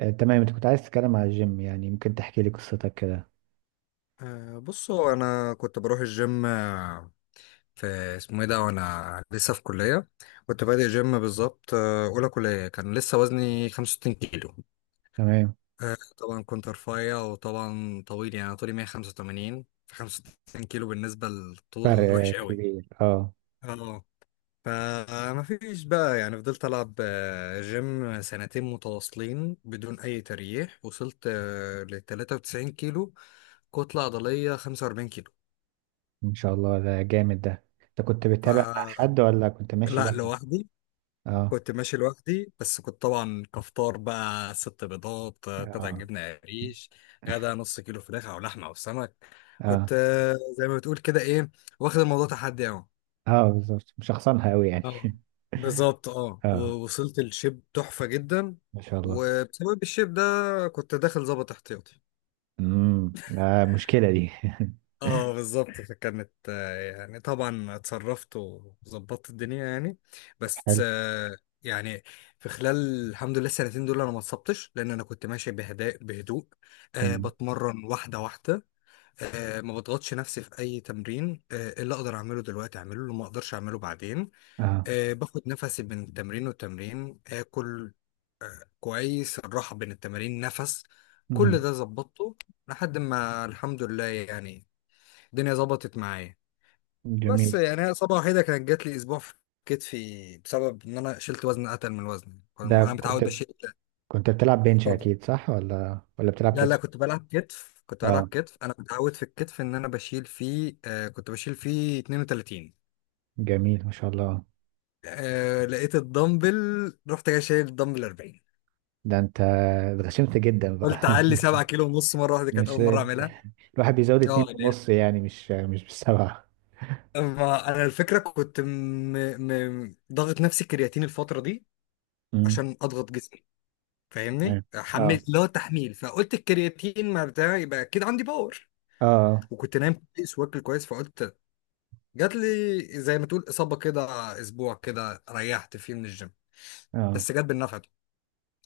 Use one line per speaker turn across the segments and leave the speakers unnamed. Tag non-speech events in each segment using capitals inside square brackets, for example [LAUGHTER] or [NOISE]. تمام، انت كنت عايز تتكلم على الجيم. يعني ممكن تحكي لي قصتك كده؟
بص، هو انا كنت بروح الجيم في اسمه ايه ده، وانا لسه في كليه. كنت بادئ جيم بالظبط، اولى كليه كان لسه وزني 65 كيلو.
تمام.
طبعا كنت رفيع وطبعا طويل، يعني أنا طولي 185، ف 65 كيلو بالنسبه للطول وحش
فرق
قوي.
كبير، اه.
اه، فما فيش بقى، يعني فضلت العب جيم سنتين متواصلين بدون اي تريح، وصلت ل 93 كيلو، كتله عضليه 45 كيلو.
ان شاء الله ده جامد. ده انت كنت بتتابع مع
ف
حد ولا كنت ماشي
لا،
لوحدك؟
لوحدي.
اه.
كنت ماشي لوحدي، بس كنت طبعا كفطار بقى ست بيضات، قطع
اه.
جبنة قريش، غدا نص كيلو فراخ أو لحمة أو سمك. كنت
اه.
زي ما بتقول كده إيه، واخد الموضوع تحدي أهو.
اه بالظبط، مشخصنها قوي يعني.
اه
[LAUGHS]
بالظبط، اه،
اه،
ووصلت الشيب تحفة جدا.
ما شاء الله.
وبسبب الشيب ده كنت داخل ظابط احتياطي.
مشكلة دي.
اه بالظبط، فكانت يعني طبعا اتصرفت وظبطت الدنيا يعني.
[LAUGHS]
بس
حلو.
آه، يعني في خلال الحمد لله السنتين دول انا ما اتصبتش، لان انا كنت ماشي بهداء بهدوء. أه،
تمام.
بتمرن واحده واحده. أه، ما بضغطش نفسي في اي تمرين، أه اللي اقدر اعمله دلوقتي اعمله، اللي ما اقدرش اعمله بعدين.
اه.
أه، باخد نفسي بين تمرين والتمرين، اكل كويس، الراحه بين التمارين، نفس. كل
امم.
ده ظبطته لحد ما الحمد لله يعني الدنيا ظبطت معايا. بس
جميل.
يعني هي اصابه وحيده كانت جات لي اسبوع في كتفي، بسبب ان انا شلت وزن اتقل من الوزن كنت
ده
انا متعود
كنت
بشيل.
بتلعب بنش
اتفضل.
اكيد صح، ولا بتلعب
لا لا،
كتف؟
كنت بلعب كتف،
اه،
انا متعود في الكتف ان انا بشيل فيه، آه كنت بشيل فيه 32.
جميل، ما شاء الله.
آه، لقيت الدمبل، رحت جاي شايل الدمبل 40.
ده انت اتغشمت جدا
قلت
بقى.
اعلي
[LAUGHS]
7 كيلو ونص مره واحده، كانت
مش
اول مره اعملها.
الواحد بيزود
اه
اتنين
لأن-
ونص يعني، مش بالسبعة.
أما انا الفكره كنت ضاغط نفسي كرياتين الفتره دي
امم.
عشان اضغط جسمي. فاهمني،
تمام. اه.
حملت اللي هو تحميل، فقلت الكرياتين ما بتاع يبقى اكيد عندي باور.
اه.
وكنت نايم كويس واكل كويس، فقلت جات لي زي ما تقول اصابه كده، اسبوع كده ريحت فيه من الجيم.
اه.
بس جت بالنفع ده.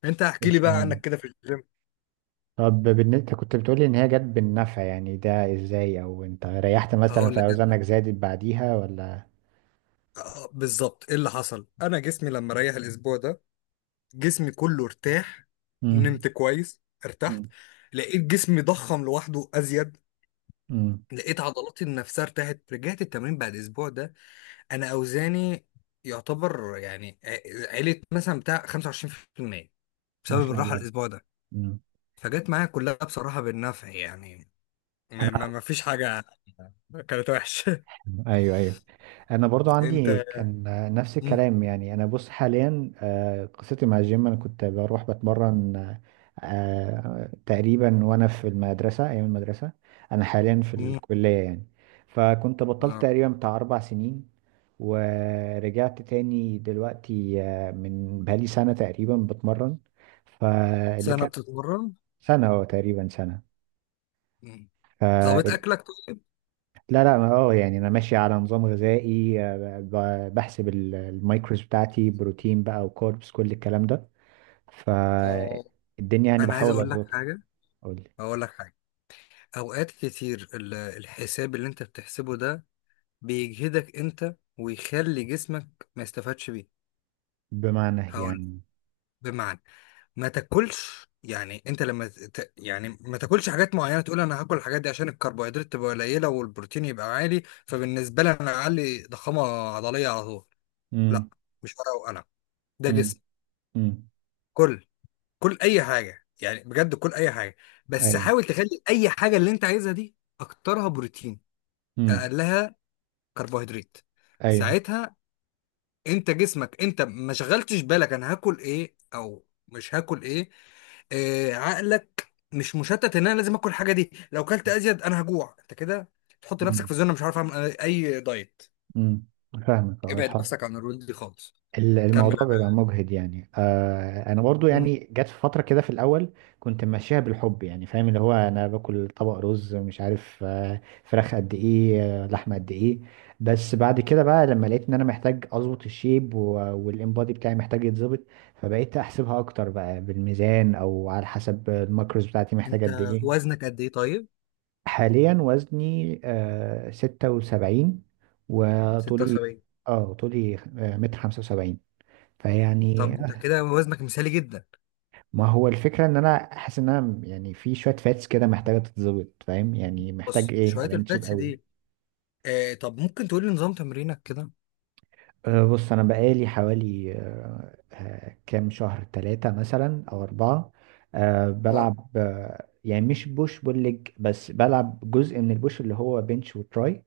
انت احكي لي
مش
بقى عنك
مهم.
كده في الجيم.
طب بالنسبة، أنت كنت بتقولي ان هي جت بالنفع، يعني ده ازاي؟ او انت ريحت مثلا،
هقول لك
في
جت،
اوزانك زادت بعديها ولا؟
بالظبط. ايه اللي حصل، انا جسمي لما ريح الاسبوع ده جسمي كله ارتاح، نمت
امم.
كويس، ارتحت،
امم.
لقيت جسمي ضخم لوحده ازيد،
امم.
لقيت عضلاتي نفسها ارتاحت، رجعت التمرين بعد اسبوع ده انا اوزاني يعتبر يعني عيلة مثلا بتاع 25%
ما
بسبب
شاء
الراحة
الله.
الاسبوع ده.
امم.
فجت معايا كلها بصراحة بالنفع يعني.
انا.
ما فيش حاجة كانت وحشة.
ايوه، ايوه. انا برضو
[LAUGHS]
عندي
انت.
كان نفس
مم.
الكلام. يعني انا بص، حاليا، قصتي مع الجيم، انا كنت بروح بتمرن، تقريبا وانا في المدرسه، ايام المدرسه. انا حاليا في
مم.
الكليه يعني. فكنت بطلت
آه.
تقريبا بتاع اربع سنين، ورجعت تاني دلوقتي، من بقالي سنه تقريبا بتمرن. فاللي
سنة
كان
بتتمرن.
سنه، تقريبا
مم. ظابط
سنه.
اكلك؟ طيب.
لا لا، اه، يعني انا ماشي على نظام غذائي، بحسب المايكروز بتاعتي، بروتين بقى وكاربس، كل الكلام ده.
آه.
فالدنيا يعني
انا عايز
بحاول
اقول لك
اظبطها.
حاجة،
اقول لك.
اقول لك حاجة. اوقات كتير الحساب اللي انت بتحسبه ده بيجهدك انت، ويخلي جسمك ما يستفادش بيه.
بمعنى
هقول
يعني.
بمعنى، ما تاكلش. يعني انت لما يعني ما تاكلش حاجات معينه، تقول انا هاكل الحاجات دي عشان الكربوهيدرات تبقى قليله والبروتين يبقى عالي، فبالنسبه لي انا اعلي ضخامه عضليه على طول. لا،
امم.
مش ورقه وقلم، ده
امم.
جسم.
امم.
كل كل اي حاجه، يعني بجد كل اي حاجه، بس
ايوه.
حاول تخلي اي حاجه اللي انت عايزها دي اكترها بروتين،
امم.
اقلها كربوهيدرات.
ايوه.
ساعتها انت جسمك، انت ما شغلتش بالك انا هاكل ايه او مش هاكل ايه. آه، عقلك مش مشتت ان انا لازم اكل الحاجه دي، لو كلت ازيد انا هجوع. انت كده تحط نفسك
امم.
في زونه مش عارف اعمل اي دايت.
امم. فاهمك، اه،
ابعد
الحمد.
نفسك عن الرول دي خالص. كمل
الموضوع
انا.
بيبقى مجهد يعني. آه انا برضو
مم.
يعني جت في فتره كده في الاول كنت ماشيها بالحب، يعني فاهم، اللي هو انا باكل طبق رز، مش عارف آه فراخ قد ايه، آه لحمه قد ايه. بس بعد كده بقى لما لقيت ان انا محتاج اظبط الشيب، والانبادي بتاعي محتاج يتظبط. فبقيت احسبها اكتر بقى بالميزان، او على حسب الماكروز بتاعتي محتاجه قد
انت
ايه.
وزنك قد ايه طيب؟
حاليا وزني آه 76، وطولي،
76.
اه طولي آه متر 75. فيعني،
طب انت كده وزنك مثالي جدا.
ما هو الفكرة ان انا حاسس ان انا يعني في شوية فاتس كده محتاجة تتظبط، فاهم يعني؟ محتاج
بص
ايه
شويه
ابقى شيب
الفاتس دي.
قوي.
آه، طب ممكن تقول لي نظام تمرينك كده؟
أه بص، انا بقالي حوالي أه كام شهر، ثلاثة مثلا او اربعة. أه
نعم.
بلعب أه، يعني مش بوش بول ليج، بس بلعب جزء من البوش، اللي هو بنش وتراي.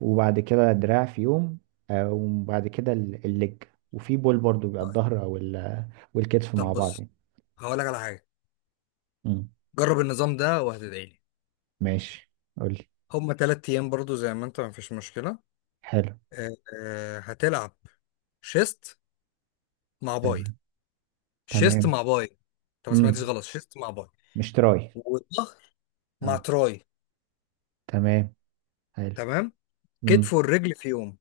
وبعد كده دراع في يوم. أه وبعد كده الليج. وفي بول برضو بيبقى
طيب.
الظهر، او والكتف مع
طب
بعض
بص،
يعني.
هقول لك على حاجه،
مم،
جرب النظام ده وهتدعي لي.
ماشي. قولي.
هما تلات أيام برضو زي ما أنت، مفيش مشكلة.
حلو.
آه، هتلعب شيست مع باي.
تمام.
شيست
تمام.
مع باي. أنت ما سمعتش
امم.
غلط، شيست مع باي.
مش تراي؟
والظهر مع
اه.
تراي.
تمام. حلو.
تمام. كتف
امم.
والرجل في يوم.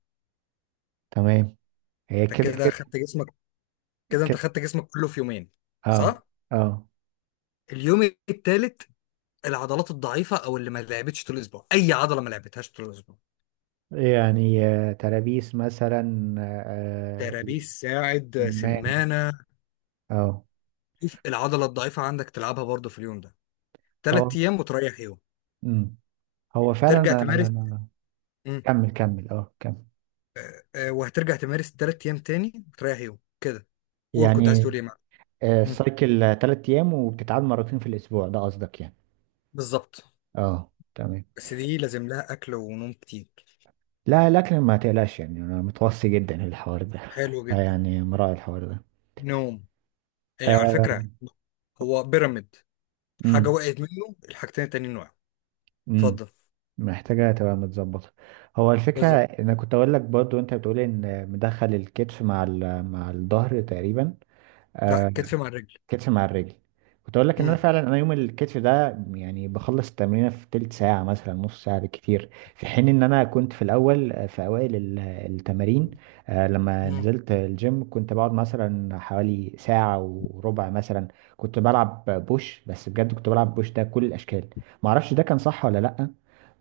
تمام. هي
أنت
كده
كده
كده.
خدت جسمك، كده أنت
كده،
خدت جسمك كله في يومين.
اه.
صح؟
اه،
اليوم التالت العضلات الضعيفة، أو اللي ما لعبتش طول الأسبوع، أي عضلة ما لعبتهاش طول الأسبوع،
يعني ترابيس مثلا،
ترابيس، ساعد،
سمان.
سمانة،
اه.
شوف العضلة الضعيفة عندك تلعبها برضو في اليوم ده.
هو.
تلات أيام وتريح يوم
امم. هو فعلا،
ترجع
انا
تمارس،
أنا- كمل كمل، اه كمل.
وهترجع تمارس تلات ايام تاني وتريح يوم كده. قول، كنت عايز
يعني
تقول ايه معاك؟
آه
مم.
سايكل ثلاث ايام وبتتعاد مرتين في الاسبوع ده قصدك يعني؟
بالظبط.
اه تمام.
بس دي لازم لها اكل ونوم كتير.
لا لكن ما تقلقش، يعني انا متوصي جدا للحوار ده.
حلو
[LAUGHS]
جدا.
يعني مراعي الحوار ده.
نوم. ايه على
آه،
فكره، هو بيراميد، حاجه وقعت منه، الحاجتين التانيين وقعوا.
امم.
اتفضل.
محتاجة تبقى متظبطة. هو الفكرة
بالظبط،
انا كنت اقول لك برضو، انت بتقول ان مدخل الكتف مع مع الظهر تقريبا.
لا،
آه،
كتف مع الرجل.
كتف مع الرجل. كنت اقول لك ان انا
امم
فعلا، انا يوم الكتف ده يعني بخلص التمرين في تلت ساعه مثلا، نص ساعه بالكتير. في حين ان انا كنت في الاول، في اوائل التمارين، لما
امم
نزلت الجيم كنت بقعد مثلا حوالي ساعه وربع مثلا. كنت بلعب بوش بس، بجد كنت بلعب بوش ده كل الاشكال. ما اعرفش ده كان صح ولا لا.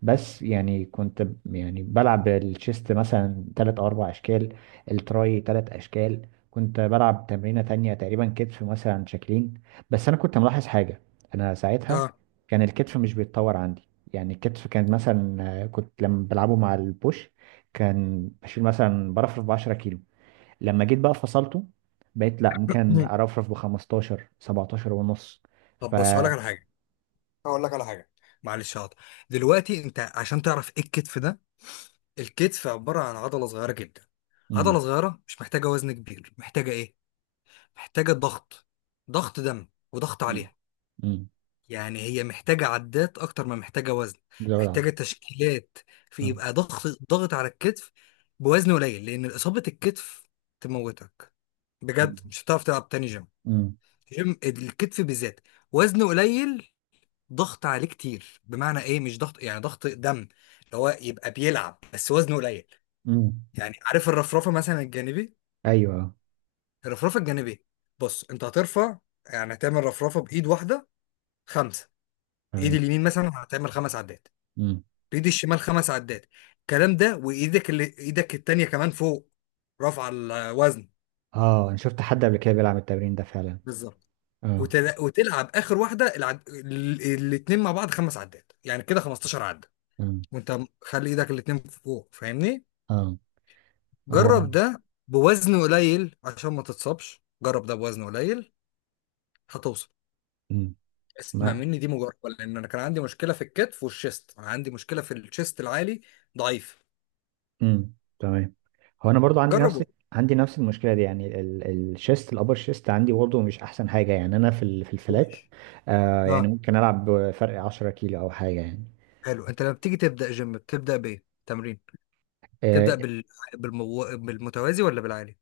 بس يعني كنت يعني بلعب الشيست مثلا تلات او اربع اشكال، التراي تلات اشكال، كنت بلعب تمرينة تانية تقريبا كتف مثلا شكلين. بس أنا كنت ملاحظ حاجة. أنا ساعتها
اه
كان الكتف مش بيتطور عندي. يعني الكتف كان مثلا، كنت لما بلعبه مع البوش كان بشيل مثلا، برفرف ب 10 كيلو. لما جيت بقى فصلته، بقيت لا، ممكن
مم.
أرفرف ب 15 17 ونص. ف
طب بص، هقول لك على حاجه، هقول لك على حاجه، معلش هقطع. دلوقتي انت عشان تعرف ايه الكتف ده، الكتف عباره عن عضله صغيره جدا،
مم.
عضله صغيره مش محتاجه وزن كبير، محتاجه ايه، محتاجة ضغط، ضغط دم وضغط
مم.
عليها.
مم.
يعني هي محتاجة عدات أكتر ما محتاجة وزن،
زود
محتاجة
عندك.
تشكيلات، في
آه.
يبقى ضغط ضغط على الكتف بوزن قليل، لأن إصابة الكتف تموتك،
مم.
بجد مش هتعرف تلعب تاني جيم.
مم.
جيم الكتف بالذات وزن قليل، ضغط عليه كتير. بمعنى إيه مش ضغط، يعني ضغط دم، اللي هو يبقى بيلعب بس وزنه قليل.
مم.
يعني عارف الرفرفة مثلا الجانبي،
أيوه.
الرفرفة الجانبي، بص أنت هترفع، يعني هتعمل رفرفة بإيد واحدة. خمسة، ايد
تمام.
اليمين مثلا هتعمل خمس عدات،
مم.
بايد الشمال خمس عدات، الكلام ده وايدك اللي ايدك التانية كمان فوق، رفع الوزن،
اه انا شفت حد قبل كده بيلعب التمرين ده فعلا.
بالظبط.
اه.
وتلعب اخر واحده، الاتنين مع بعض خمس عدات، يعني كده 15 عده، وانت خلي ايدك الاتنين فوق فاهمني.
اه. هو.
جرب ده بوزن قليل عشان ما تتصابش، جرب ده بوزن قليل هتوصل.
امم.
اسمع
ما.
مني دي مجربه، لان انا كان عندي مشكله في الكتف والشيست، انا عندي مشكله في الشيست العالي ضعيف.
امم. تمام. هو انا برضو
جربه.
عندي نفس المشكله دي. يعني الشيست الابر شيست عندي برضو مش احسن حاجه. يعني انا في في الفلات،
وحش.
آه يعني ممكن العب بفرق 10 كيلو او حاجه يعني.
حلو، انت لما بتيجي تبدا جيم بتبدا بايه تمرين؟
آه.
تبدا بال... بالمتوازي ولا بالعالي؟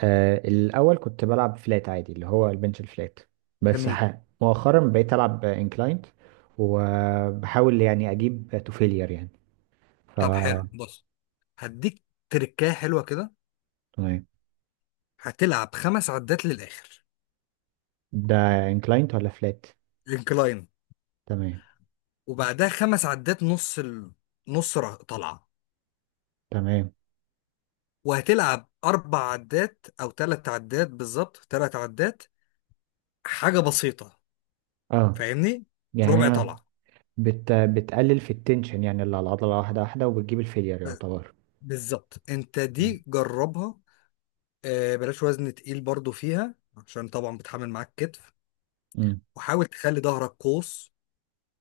الاول كنت بلعب فلات عادي، اللي هو البنش الفلات. بس
جميل.
مؤخرا بقيت العب انكلاينت. وبحاول يعني اجيب تو فيلير يعني. ف
طب حلو، بص، هديك تركايه حلوه كده،
تمام.
هتلعب خمس عدات للاخر.
ده انكلاينت ولا فلات؟
انكلاين.
تمام.
وبعدها خمس عدات نص طلعه.
تمام.
وهتلعب اربع عدات او ثلاث عدات، بالظبط ثلاث عدات، حاجه بسيطه
اه.
فاهمني، ربع
يعني
طلعه.
بتقلل في التنشن يعني، اللي على العضلة، واحدة واحدة وبتجيب الفيلير يعتبر.
بالظبط، انت
مم.
دي جربها. بلاش وزن تقيل برضو فيها، عشان طبعا بتحمل معاك كتف.
مم.
وحاول تخلي ظهرك قوس.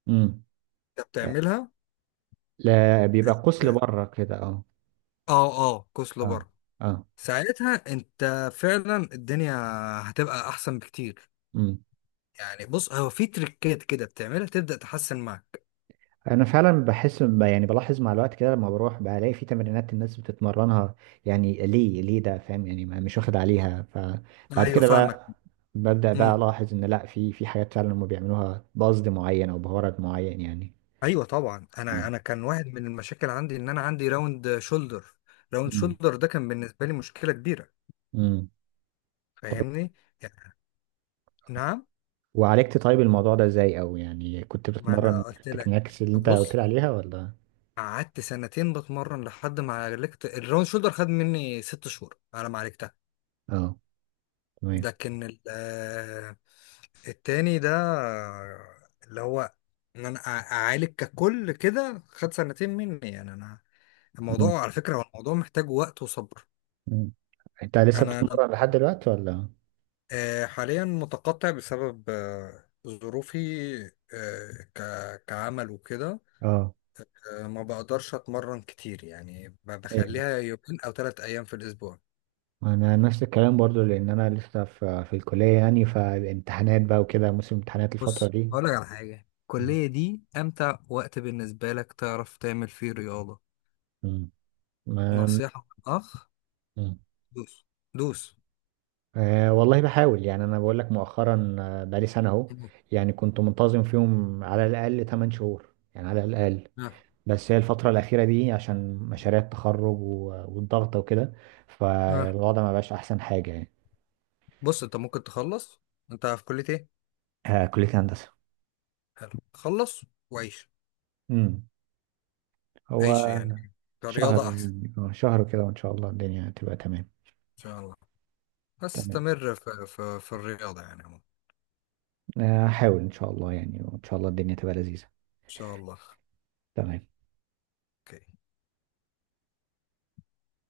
مم.
انت بتعملها؟
لا بيبقى قوس لبره كده، اه.
اه اه، قوس
اه.
لبره.
اه.
ساعتها انت فعلا الدنيا هتبقى احسن بكتير.
مم.
يعني بص، هو في تريكات كده بتعملها تبدأ تحسن معاك.
انا فعلا بحس يعني بلاحظ مع الوقت كده، لما بروح بلاقي في تمرينات الناس بتتمرنها، يعني ليه ده؟ فاهم يعني؟ مش واخد عليها. فبعد
ايوه
كده
فاهمك.
بقى ببدأ بقى
امم.
الاحظ ان لا، في حاجات فعلا هم بيعملوها بقصد معين او بغرض معين يعني.
ايوه طبعا،
اه.
انا كان واحد من المشاكل عندي ان انا عندي راوند شولدر، راوند
مم.
شولدر ده كان بالنسبه لي مشكله كبيره،
مم.
فاهمني، يعني، نعم.
وعالجت طيب الموضوع ده ازاي، او يعني كنت
ما انا
بتتمرن
قلت لك،
التكنيكس اللي انت قلت لي
بص،
عليها ولا؟
قعدت سنتين بتمرن لحد ما عالجت الراوند شولدر، خد مني 6 شهور على ما عالجت.
اه، تمام.
لكن التاني ده، اللي هو ان انا اعالج ككل كده خد سنتين مني، يعني انا
مم.
الموضوع على فكرة، هو الموضوع محتاج وقت وصبر.
مم. انت لسه
انا لم-
بتتمرن لحد دلوقتي ولا؟
حاليا متقطع بسبب ظروفي، كعمل وكده.
اه.
ما بقدرش اتمرن كتير، يعني
ايوه.
بخليها يومين او ثلاث ايام في الاسبوع.
انا نفس الكلام برضو، لان انا لسه في الكليه يعني. فالامتحانات بقى وكده، موسم امتحانات الفتره
بص
دي.
هقولك على حاجة،
مم.
الكلية دي أمتع وقت بالنسبة لك تعرف تعمل فيه رياضة.
مم. ما.
نصيحة من أخ.
مم.
دوس. دوس.
آه والله بحاول يعني. انا بقول لك مؤخرا، بقالي سنه اهو،
مم.
يعني كنت منتظم فيهم على الاقل 8 شهور، يعني على الاقل.
آه.
بس هي الفترة الأخيرة دي عشان مشاريع التخرج والضغط وكده.
آه.
فالوضع ما بقاش أحسن حاجة يعني.
بص أنت ممكن تخلص، أنت في كلية إيه؟
آه، كلية هندسة.
حلو، خلص وعيش.
امم.
عيش
هو
يعني
شهر
كرياضة أحسن.
يعني، اه شهر كده وإن شاء الله الدنيا تبقى تمام.
إن شاء الله. بس
تمام.
استمر في الرياضة يعني عموما.
هحاول إن شاء الله يعني، وإن شاء الله الدنيا تبقى لذيذة.
إن شاء الله.
تمام.
أوكي.